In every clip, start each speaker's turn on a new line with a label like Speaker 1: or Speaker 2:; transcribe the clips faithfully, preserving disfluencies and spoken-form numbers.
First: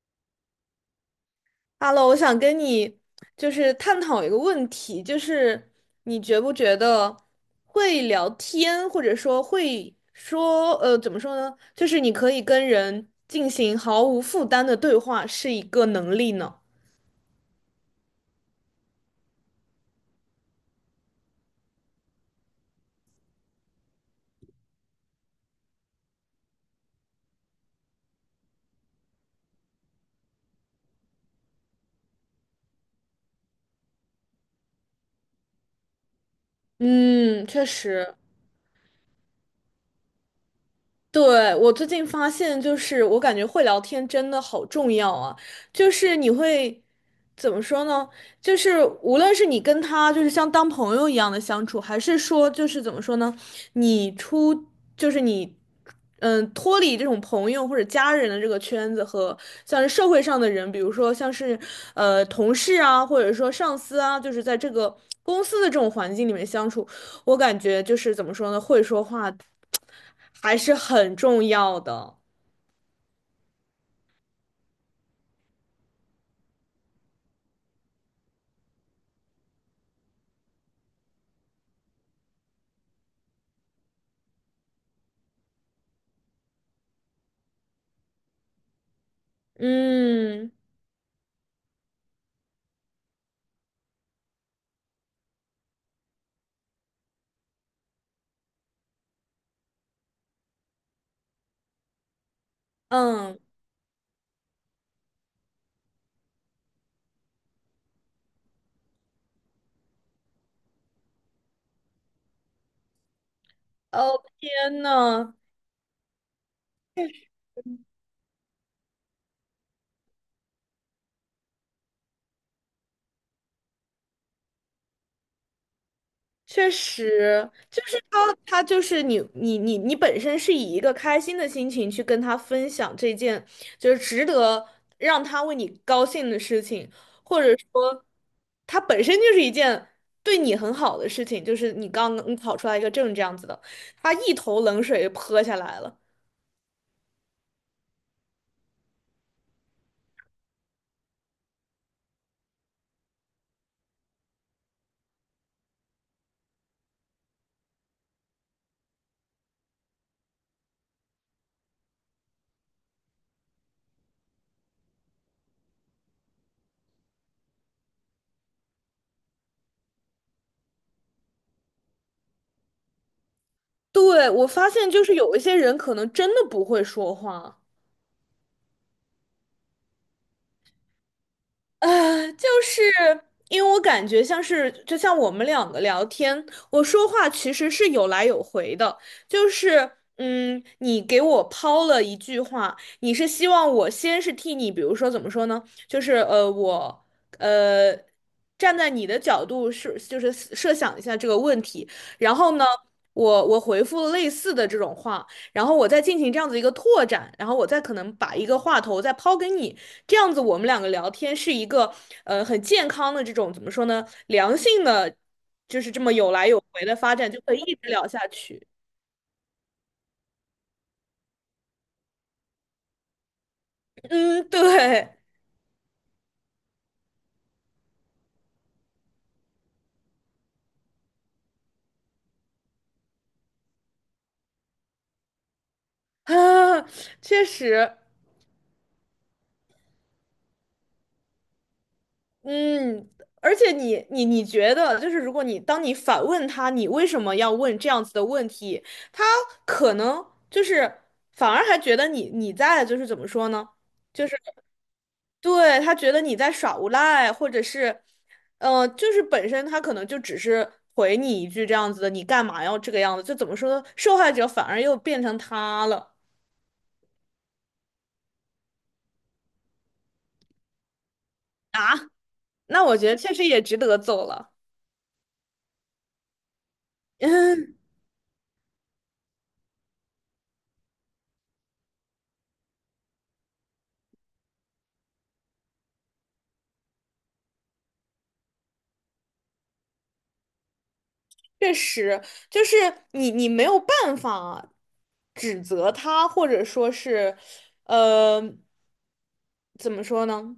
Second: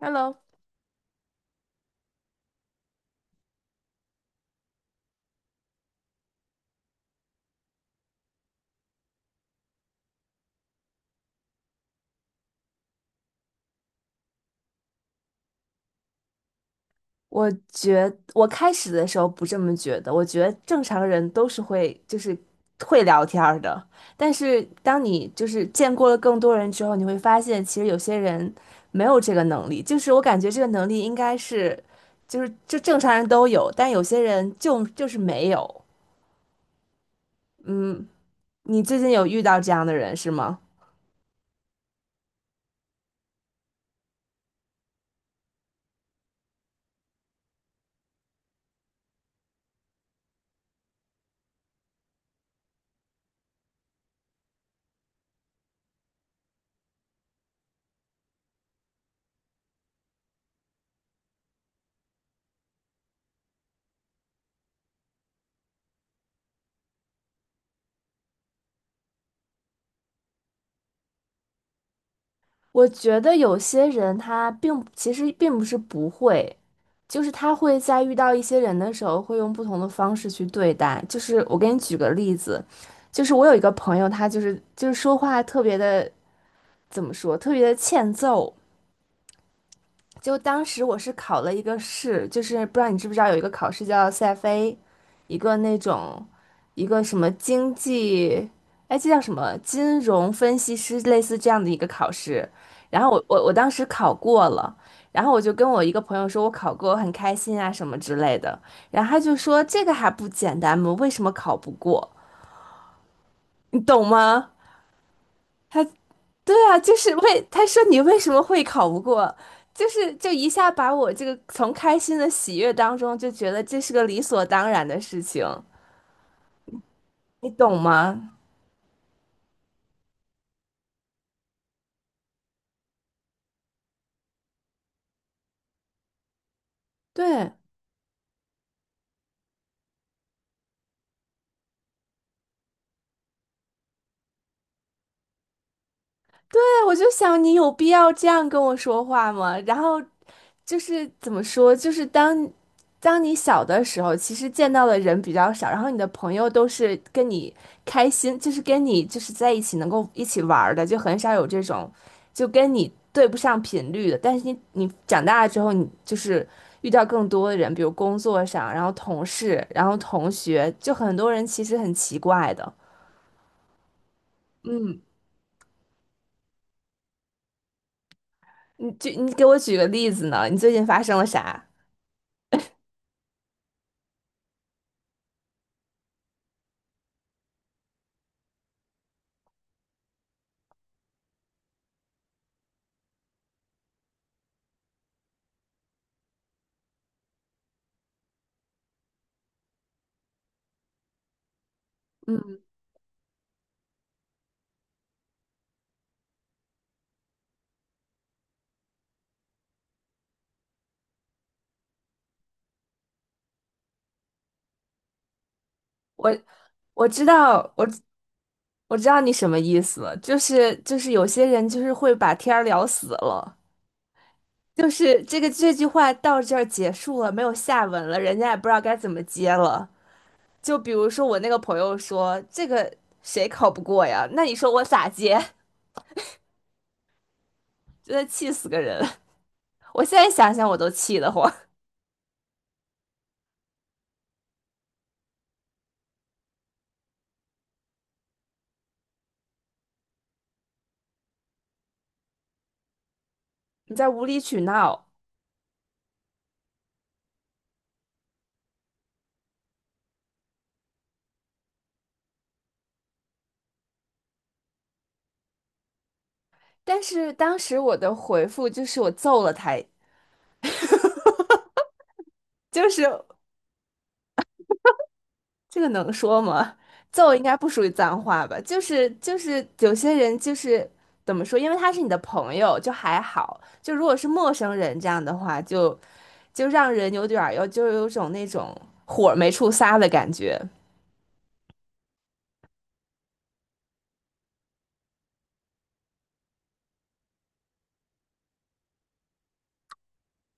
Speaker 1: Hello，
Speaker 2: h e 我想跟你就是探讨一个问题，就是你觉不觉得会聊天，或者说会说，呃，怎么说呢？就是你可以跟人进行毫无负担的对话，是一个能力呢？
Speaker 1: 我觉我开始的时候不这么觉得，我觉得正常人都是会就是会聊天儿的，但是当你就是见过了更多人之后，你会发现其实有些人没有这个能力，就是我感觉这个能力应该是就是就正常人都有，但有些人就就是没有。
Speaker 2: 嗯，确
Speaker 1: 嗯，
Speaker 2: 实。
Speaker 1: 你最近有遇到这样的人是吗？
Speaker 2: 对，我最近发现，就是我感觉会聊天真的好重要啊！就是你会怎么说呢？就是无论是你跟他就是像当朋友一样的相处，还是说就是怎么说呢？你出就是你，嗯，脱离这种朋友或者家人的这个圈子和像是社会上的人，比如说像是呃同事啊，或者说上司啊，就是在这个公司的这种环境里面相处，我感觉就是怎么说呢？会说话还是很重要的。
Speaker 1: 我觉得有些人他并其实并不是不会，就是他会在遇到一些人的时候，会用不同的方式去对待。就是我给你举个例子，就是我有一个朋友，他就是就是说话特别的怎么说，特别的欠揍。就
Speaker 2: 嗯
Speaker 1: 当时我是考了一个试，就是不知道你知不知道有一个考试叫 C F A，一个那种一个什么经济，哎，这叫什么金融分析师类似这样的一个考试。然后我
Speaker 2: 嗯，
Speaker 1: 我我当时考过了，然后我就跟我一个朋友说，我考过，我很开心啊什么之类的。然后他就说这个还不简单吗？为什么考不过？你懂
Speaker 2: 哦天
Speaker 1: 吗？
Speaker 2: 呐，
Speaker 1: 他。对啊，就是为他说你为什么会考不过，就是就一下把我这个从开心的喜悦当中就觉得这是个理所当然的事情，
Speaker 2: 确实，
Speaker 1: 你懂
Speaker 2: 就是他，
Speaker 1: 吗？
Speaker 2: 他就是你，你，你，你本身是以一个开心的心情去跟他分享这件，就是值得让他为你高兴的事情，或者
Speaker 1: 对，
Speaker 2: 说，他本身就是一件对你很好的事情，就是你刚刚考出来一个证这样子的，他一头冷水泼下来了。
Speaker 1: 对，我就想你有必要这样跟我说话吗？然后就是怎么说，就是当当你小的时候，其实见到的人比较少，然后你的朋友都是跟你开心，就是跟你就是在一起能够一起玩儿的，就很少有这种就跟你对不上频率的。但是你你长大了之后，你就是遇到更多的人，比如工作上，然后同事，然后同学，就很多人其实很奇怪的。
Speaker 2: 对，我发现
Speaker 1: 嗯，
Speaker 2: 就是有一些人可能真的不会说话。
Speaker 1: 你就你给我举个例子呢？你最近发生了啥？
Speaker 2: 呃，就是因为我感觉像是，就像我们两个聊天，我说话其实是有来有回的，就是。嗯，你给我抛了一句话，你是希望我先是替你，比如说怎么说呢？就是呃，我呃，站在你的角度是，就是设想一下这个问题，然后呢，我我回复类似的这种话，然后我再进行这样子一个拓展，然后我再可能把一个话头再抛给你，这样子我们两个聊天是一个呃很健康的这种怎么说呢，良性的，就是这么有
Speaker 1: 我
Speaker 2: 来有回的
Speaker 1: 我
Speaker 2: 发
Speaker 1: 知
Speaker 2: 展，就可以
Speaker 1: 道，
Speaker 2: 一
Speaker 1: 我
Speaker 2: 直
Speaker 1: 知
Speaker 2: 聊下去。
Speaker 1: 我知道你什么意思了，就是就是有些人就是会把天儿聊死了，
Speaker 2: 嗯，
Speaker 1: 就
Speaker 2: 对
Speaker 1: 是这个这句话到这儿结束了，没有下文了，人家也不知道该怎么接了。就比如说我那个朋友说这个谁考不过呀？那你说我咋接？
Speaker 2: 啊，确实，
Speaker 1: 真的气死个人！我现在想想我都气得慌，
Speaker 2: 嗯，而且你你你觉得就是如果你当你反问他，你为什么要问这样子的问题，他可能就是反而还觉得你你在就是怎么说呢？
Speaker 1: 你在无
Speaker 2: 就是。
Speaker 1: 理取闹。
Speaker 2: 对，他觉得你在耍无赖，或者是，呃，就是本身他可能就只是回你一句这样子的，你干嘛要这个样子？就怎么说呢？受害者反而又变成他了。
Speaker 1: 但是当时我的回复就是我揍了他，
Speaker 2: 啊，那
Speaker 1: 就
Speaker 2: 我觉得
Speaker 1: 是。
Speaker 2: 确实也值得走了。
Speaker 1: 这个能说吗？揍应该不
Speaker 2: 嗯，
Speaker 1: 属于脏话吧？就是就是有些人就是怎么说，因为他是你的朋友，就还好；就如果是陌生人这样的话，就就让人有点儿有就有种那种火没处撒的感觉。
Speaker 2: 确实，就是你你没有办法指责他，或者说是，呃，怎么说呢？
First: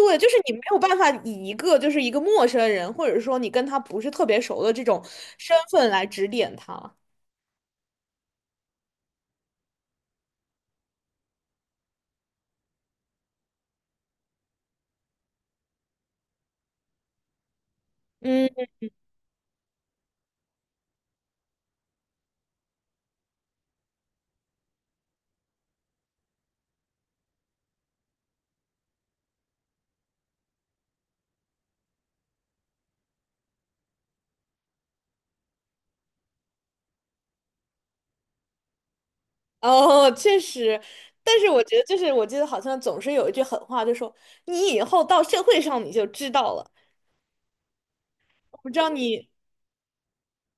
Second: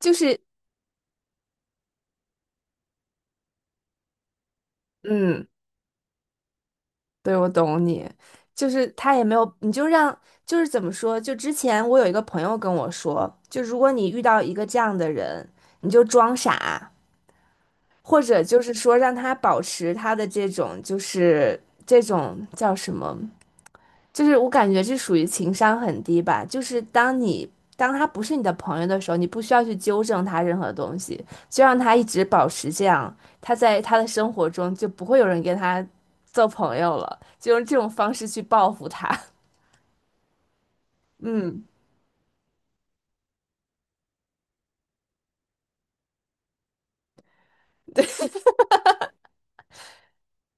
Speaker 1: 就
Speaker 2: 就是
Speaker 1: 是
Speaker 2: 你没有办法以一个就是一个陌生人，或者说你跟他不是特别熟的这种
Speaker 1: 嗯，
Speaker 2: 身份来指点他。
Speaker 1: 对，我懂你。就是他也没有，你就让就是怎么说？就之前我有一个朋友跟我说，就如果你遇到一个这样的人，你就装傻。或者
Speaker 2: 嗯，
Speaker 1: 就是说让他保持他的这种就是这种叫什么，就是我感觉这属于情商很低吧。就是当你当他不是你的朋友的时候，你不需要去纠正他任何东西，就让他一直保持这样，他在他的生活中就不会有人跟他做朋友了，就用这种方式去报复他。
Speaker 2: 哦，确实，但是我
Speaker 1: 嗯，
Speaker 2: 觉得就是我记得好像总是有一句狠话，就说你以后到社会上你就知道了。我不知道你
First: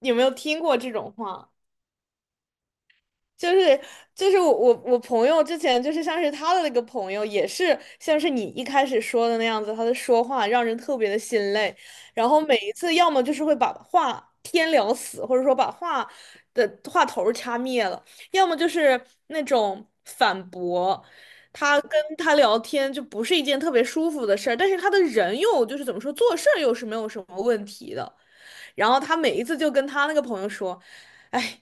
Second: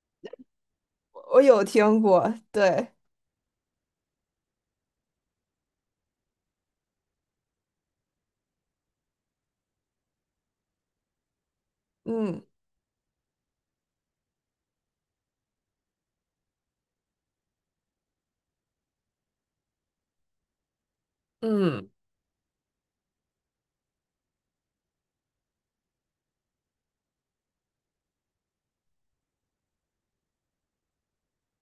Speaker 2: 有没有听过这种
Speaker 1: 我
Speaker 2: 话。
Speaker 1: 有听过，对，
Speaker 2: 就是就是我我我朋友之前就是像是他的那个朋友，也是像是你一开始说的那样子，他的说话让人特别的心累，然后
Speaker 1: 嗯
Speaker 2: 每一次要么就是会把话天聊死，或者说把话的话头儿掐灭了，要么就是那种反驳。他
Speaker 1: 嗯，
Speaker 2: 跟他聊天就不是一件特别舒服的事儿，但是他的人又就是怎么说，做事儿又是没有什么问题的。然后他每一次就跟他那个朋友说：“哎，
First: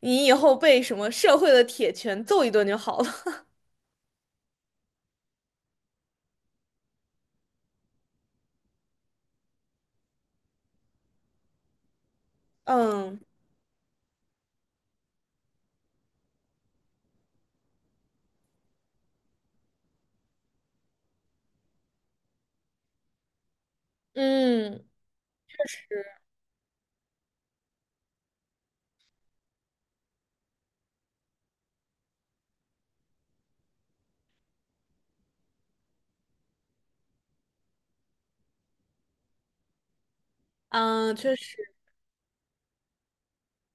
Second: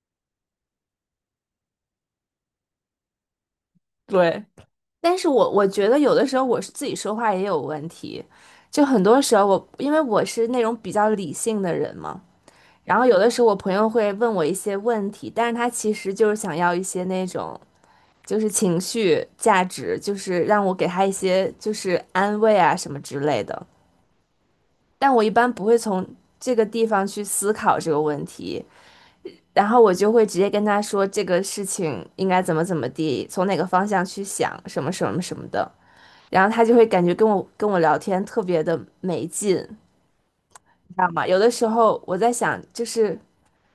Speaker 2: 你以后被什么社会的铁拳揍一顿就好了。”
Speaker 1: 对。但是我我觉得有的时候我是自己说话也有问题，就很多时候我因为我是那种比较理性的人嘛，然后有
Speaker 2: 嗯
Speaker 1: 的时候我朋友会问我一些问题，但是他其实就是想要一些那种就是情绪价值，就是让我给他一些就是安慰啊什么之类的，
Speaker 2: 嗯，
Speaker 1: 但我一般
Speaker 2: 确
Speaker 1: 不会
Speaker 2: 实，
Speaker 1: 从这个地方去思考这个问题，然后我就会直接跟他说这个事情应该怎么怎么地，从哪个方向去想什么什么什么的。然后他就会感觉跟我跟我聊天特别的没劲，你知道
Speaker 2: 嗯，
Speaker 1: 吗？
Speaker 2: 确
Speaker 1: 有的
Speaker 2: 实，
Speaker 1: 时候我在想，就是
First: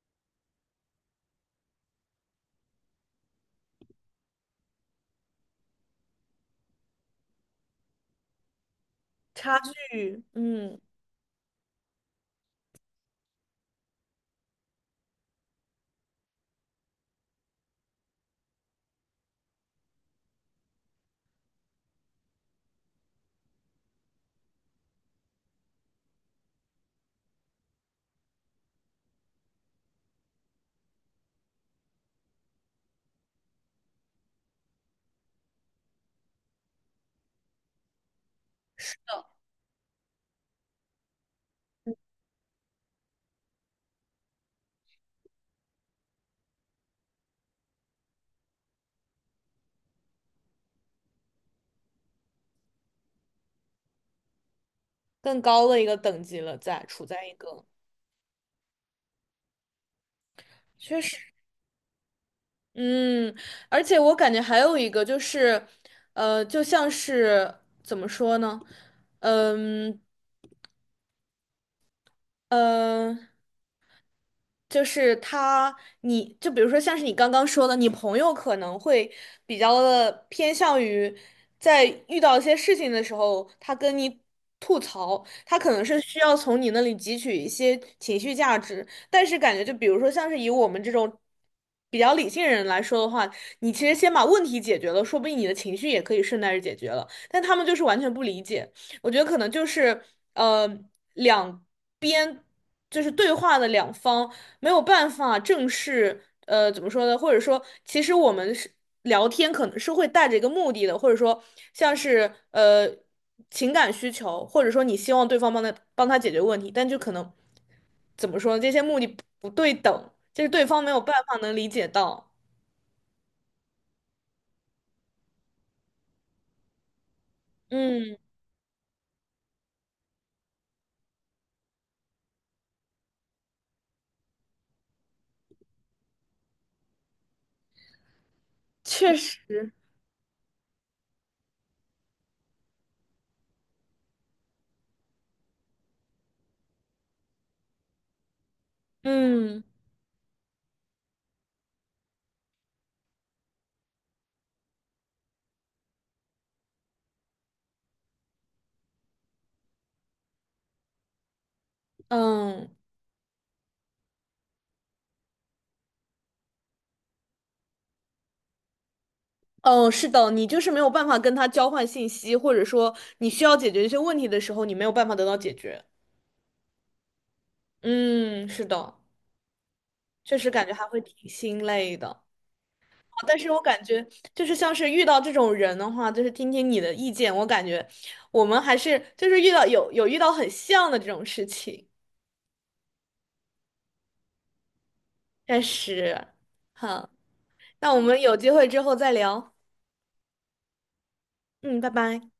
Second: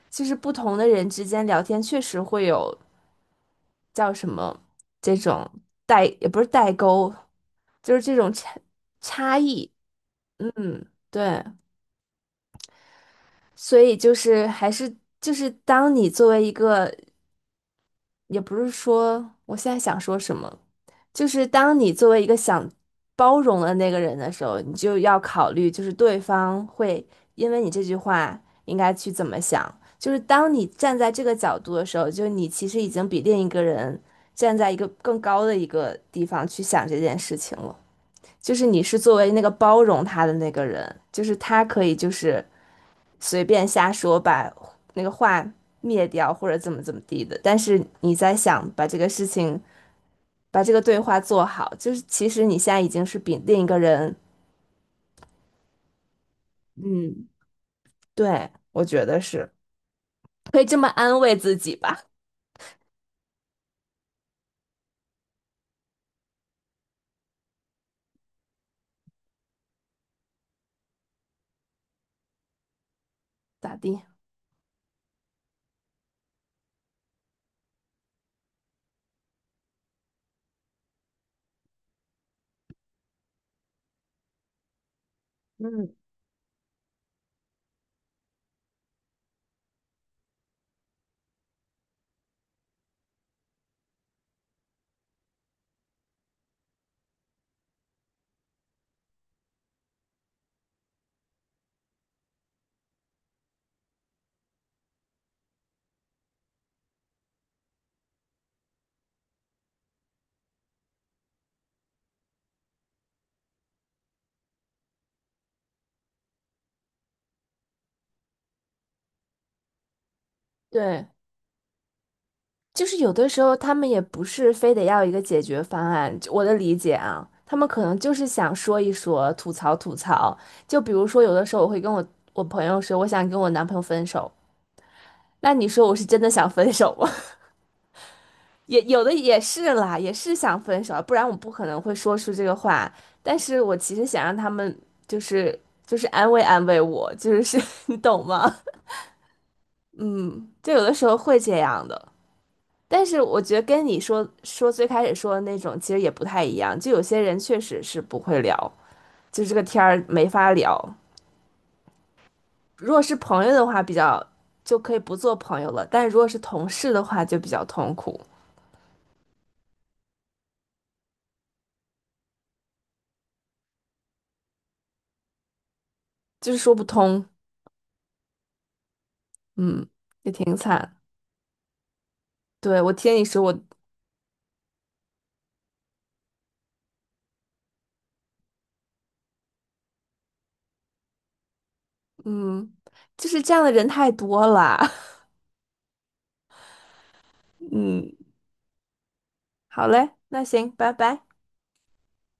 Speaker 1: 就是不同的人之间聊天确实会有叫什么这种代，也不是代沟，就是这种差差
Speaker 2: 差
Speaker 1: 异，
Speaker 2: 距，嗯，
Speaker 1: 嗯，对，所以就是还是就是当你作为一个，也不是说我现在想说什么，就是当你作为一个想包容的那个人的时候，你就要考虑，就是对方会因为你这句话应该去怎么想。就是当你站在这个角度的时候，就你其实已经比另一个人站在一个更高的一个地方去想这件事情了。就是你是
Speaker 2: 是
Speaker 1: 作为那个包容他的那个人，就是他可以就是随便瞎说，把那个话灭掉或者怎么怎么地的，但是你在想把这个事情。把这个对话做好，就是其实你现在已经是比另一个人，
Speaker 2: 更高的一个等级了在，处在
Speaker 1: 嗯
Speaker 2: 一个
Speaker 1: 对，我觉得是可以这么
Speaker 2: 确
Speaker 1: 安
Speaker 2: 实，
Speaker 1: 慰自己吧，
Speaker 2: 嗯，而且我感觉还有一个就是，呃，就像是怎么说呢，嗯呃。
Speaker 1: 咋地？
Speaker 2: 就是他，你就比如说像是你刚刚说的，你朋友可能会比较的偏向于在遇到一些事情的时候，他跟你吐槽，他可能
Speaker 1: 嗯
Speaker 2: 是需要从你那里汲取一些情绪价值，但是感觉就比如说像是以我们这种比较理性人来说的话，你其实先把问题解决了，说不定你的情绪也可以顺带着解决了，但他们就是完全不理解，我觉得可能就是呃两边就是对话的两方。没有办法正式，呃，怎么说呢？或者说，其实我们是聊天，可能是会带着一个目的的，或者说像是呃情感需求，或者说你希望对方帮他帮他解决问题，但就可能怎么说呢？这些目的不不对等，就是对方没有
Speaker 1: 对，
Speaker 2: 办法能理解到。
Speaker 1: 就是有的时候他们也不是非得要一个解决方案，就我的理解啊，他们可能就
Speaker 2: 嗯，
Speaker 1: 是想说一说，吐槽吐槽。就比如说，有的时候我会跟我我朋友说，我想跟我男朋友分手，那你说我是真的想分手吗？也有的
Speaker 2: 确
Speaker 1: 也
Speaker 2: 实，
Speaker 1: 是啦，也是想分手，不然我不可能会说出这个话。但是我其实想让他们就是就是安慰安慰我，就是是 你懂吗？
Speaker 2: 嗯
Speaker 1: 就有的时候会这样的。但是我觉得跟你说说最开始说的那种其实也不太一样，就有些人确实是不会聊，就这个天儿没法聊。
Speaker 2: 嗯。
Speaker 1: 如果是朋友的话，比较就可以不做朋友了，但如果是同事的话，就比较痛苦，
Speaker 2: 哦，是的，你就是没有办法跟他交换信息，或者说你需要解决一些问题的时候，你没有办法得到解决。
Speaker 1: 就是说不通，
Speaker 2: 嗯，是的。
Speaker 1: 嗯，也
Speaker 2: 确实
Speaker 1: 挺
Speaker 2: 感觉还
Speaker 1: 惨。
Speaker 2: 会挺心累的。
Speaker 1: 对，我听
Speaker 2: 啊
Speaker 1: 你
Speaker 2: 但
Speaker 1: 说，我
Speaker 2: 是我感觉就是像是遇到这种人的话，就是听听你的意见，我感觉我们还是就是遇到有有遇到很像的这种事情，
Speaker 1: 嗯，就是这样的人太多了。
Speaker 2: 但是好，那我
Speaker 1: 嗯，
Speaker 2: 们有机会之后再聊，
Speaker 1: 好嘞，那行，拜拜。
Speaker 2: 嗯，拜拜。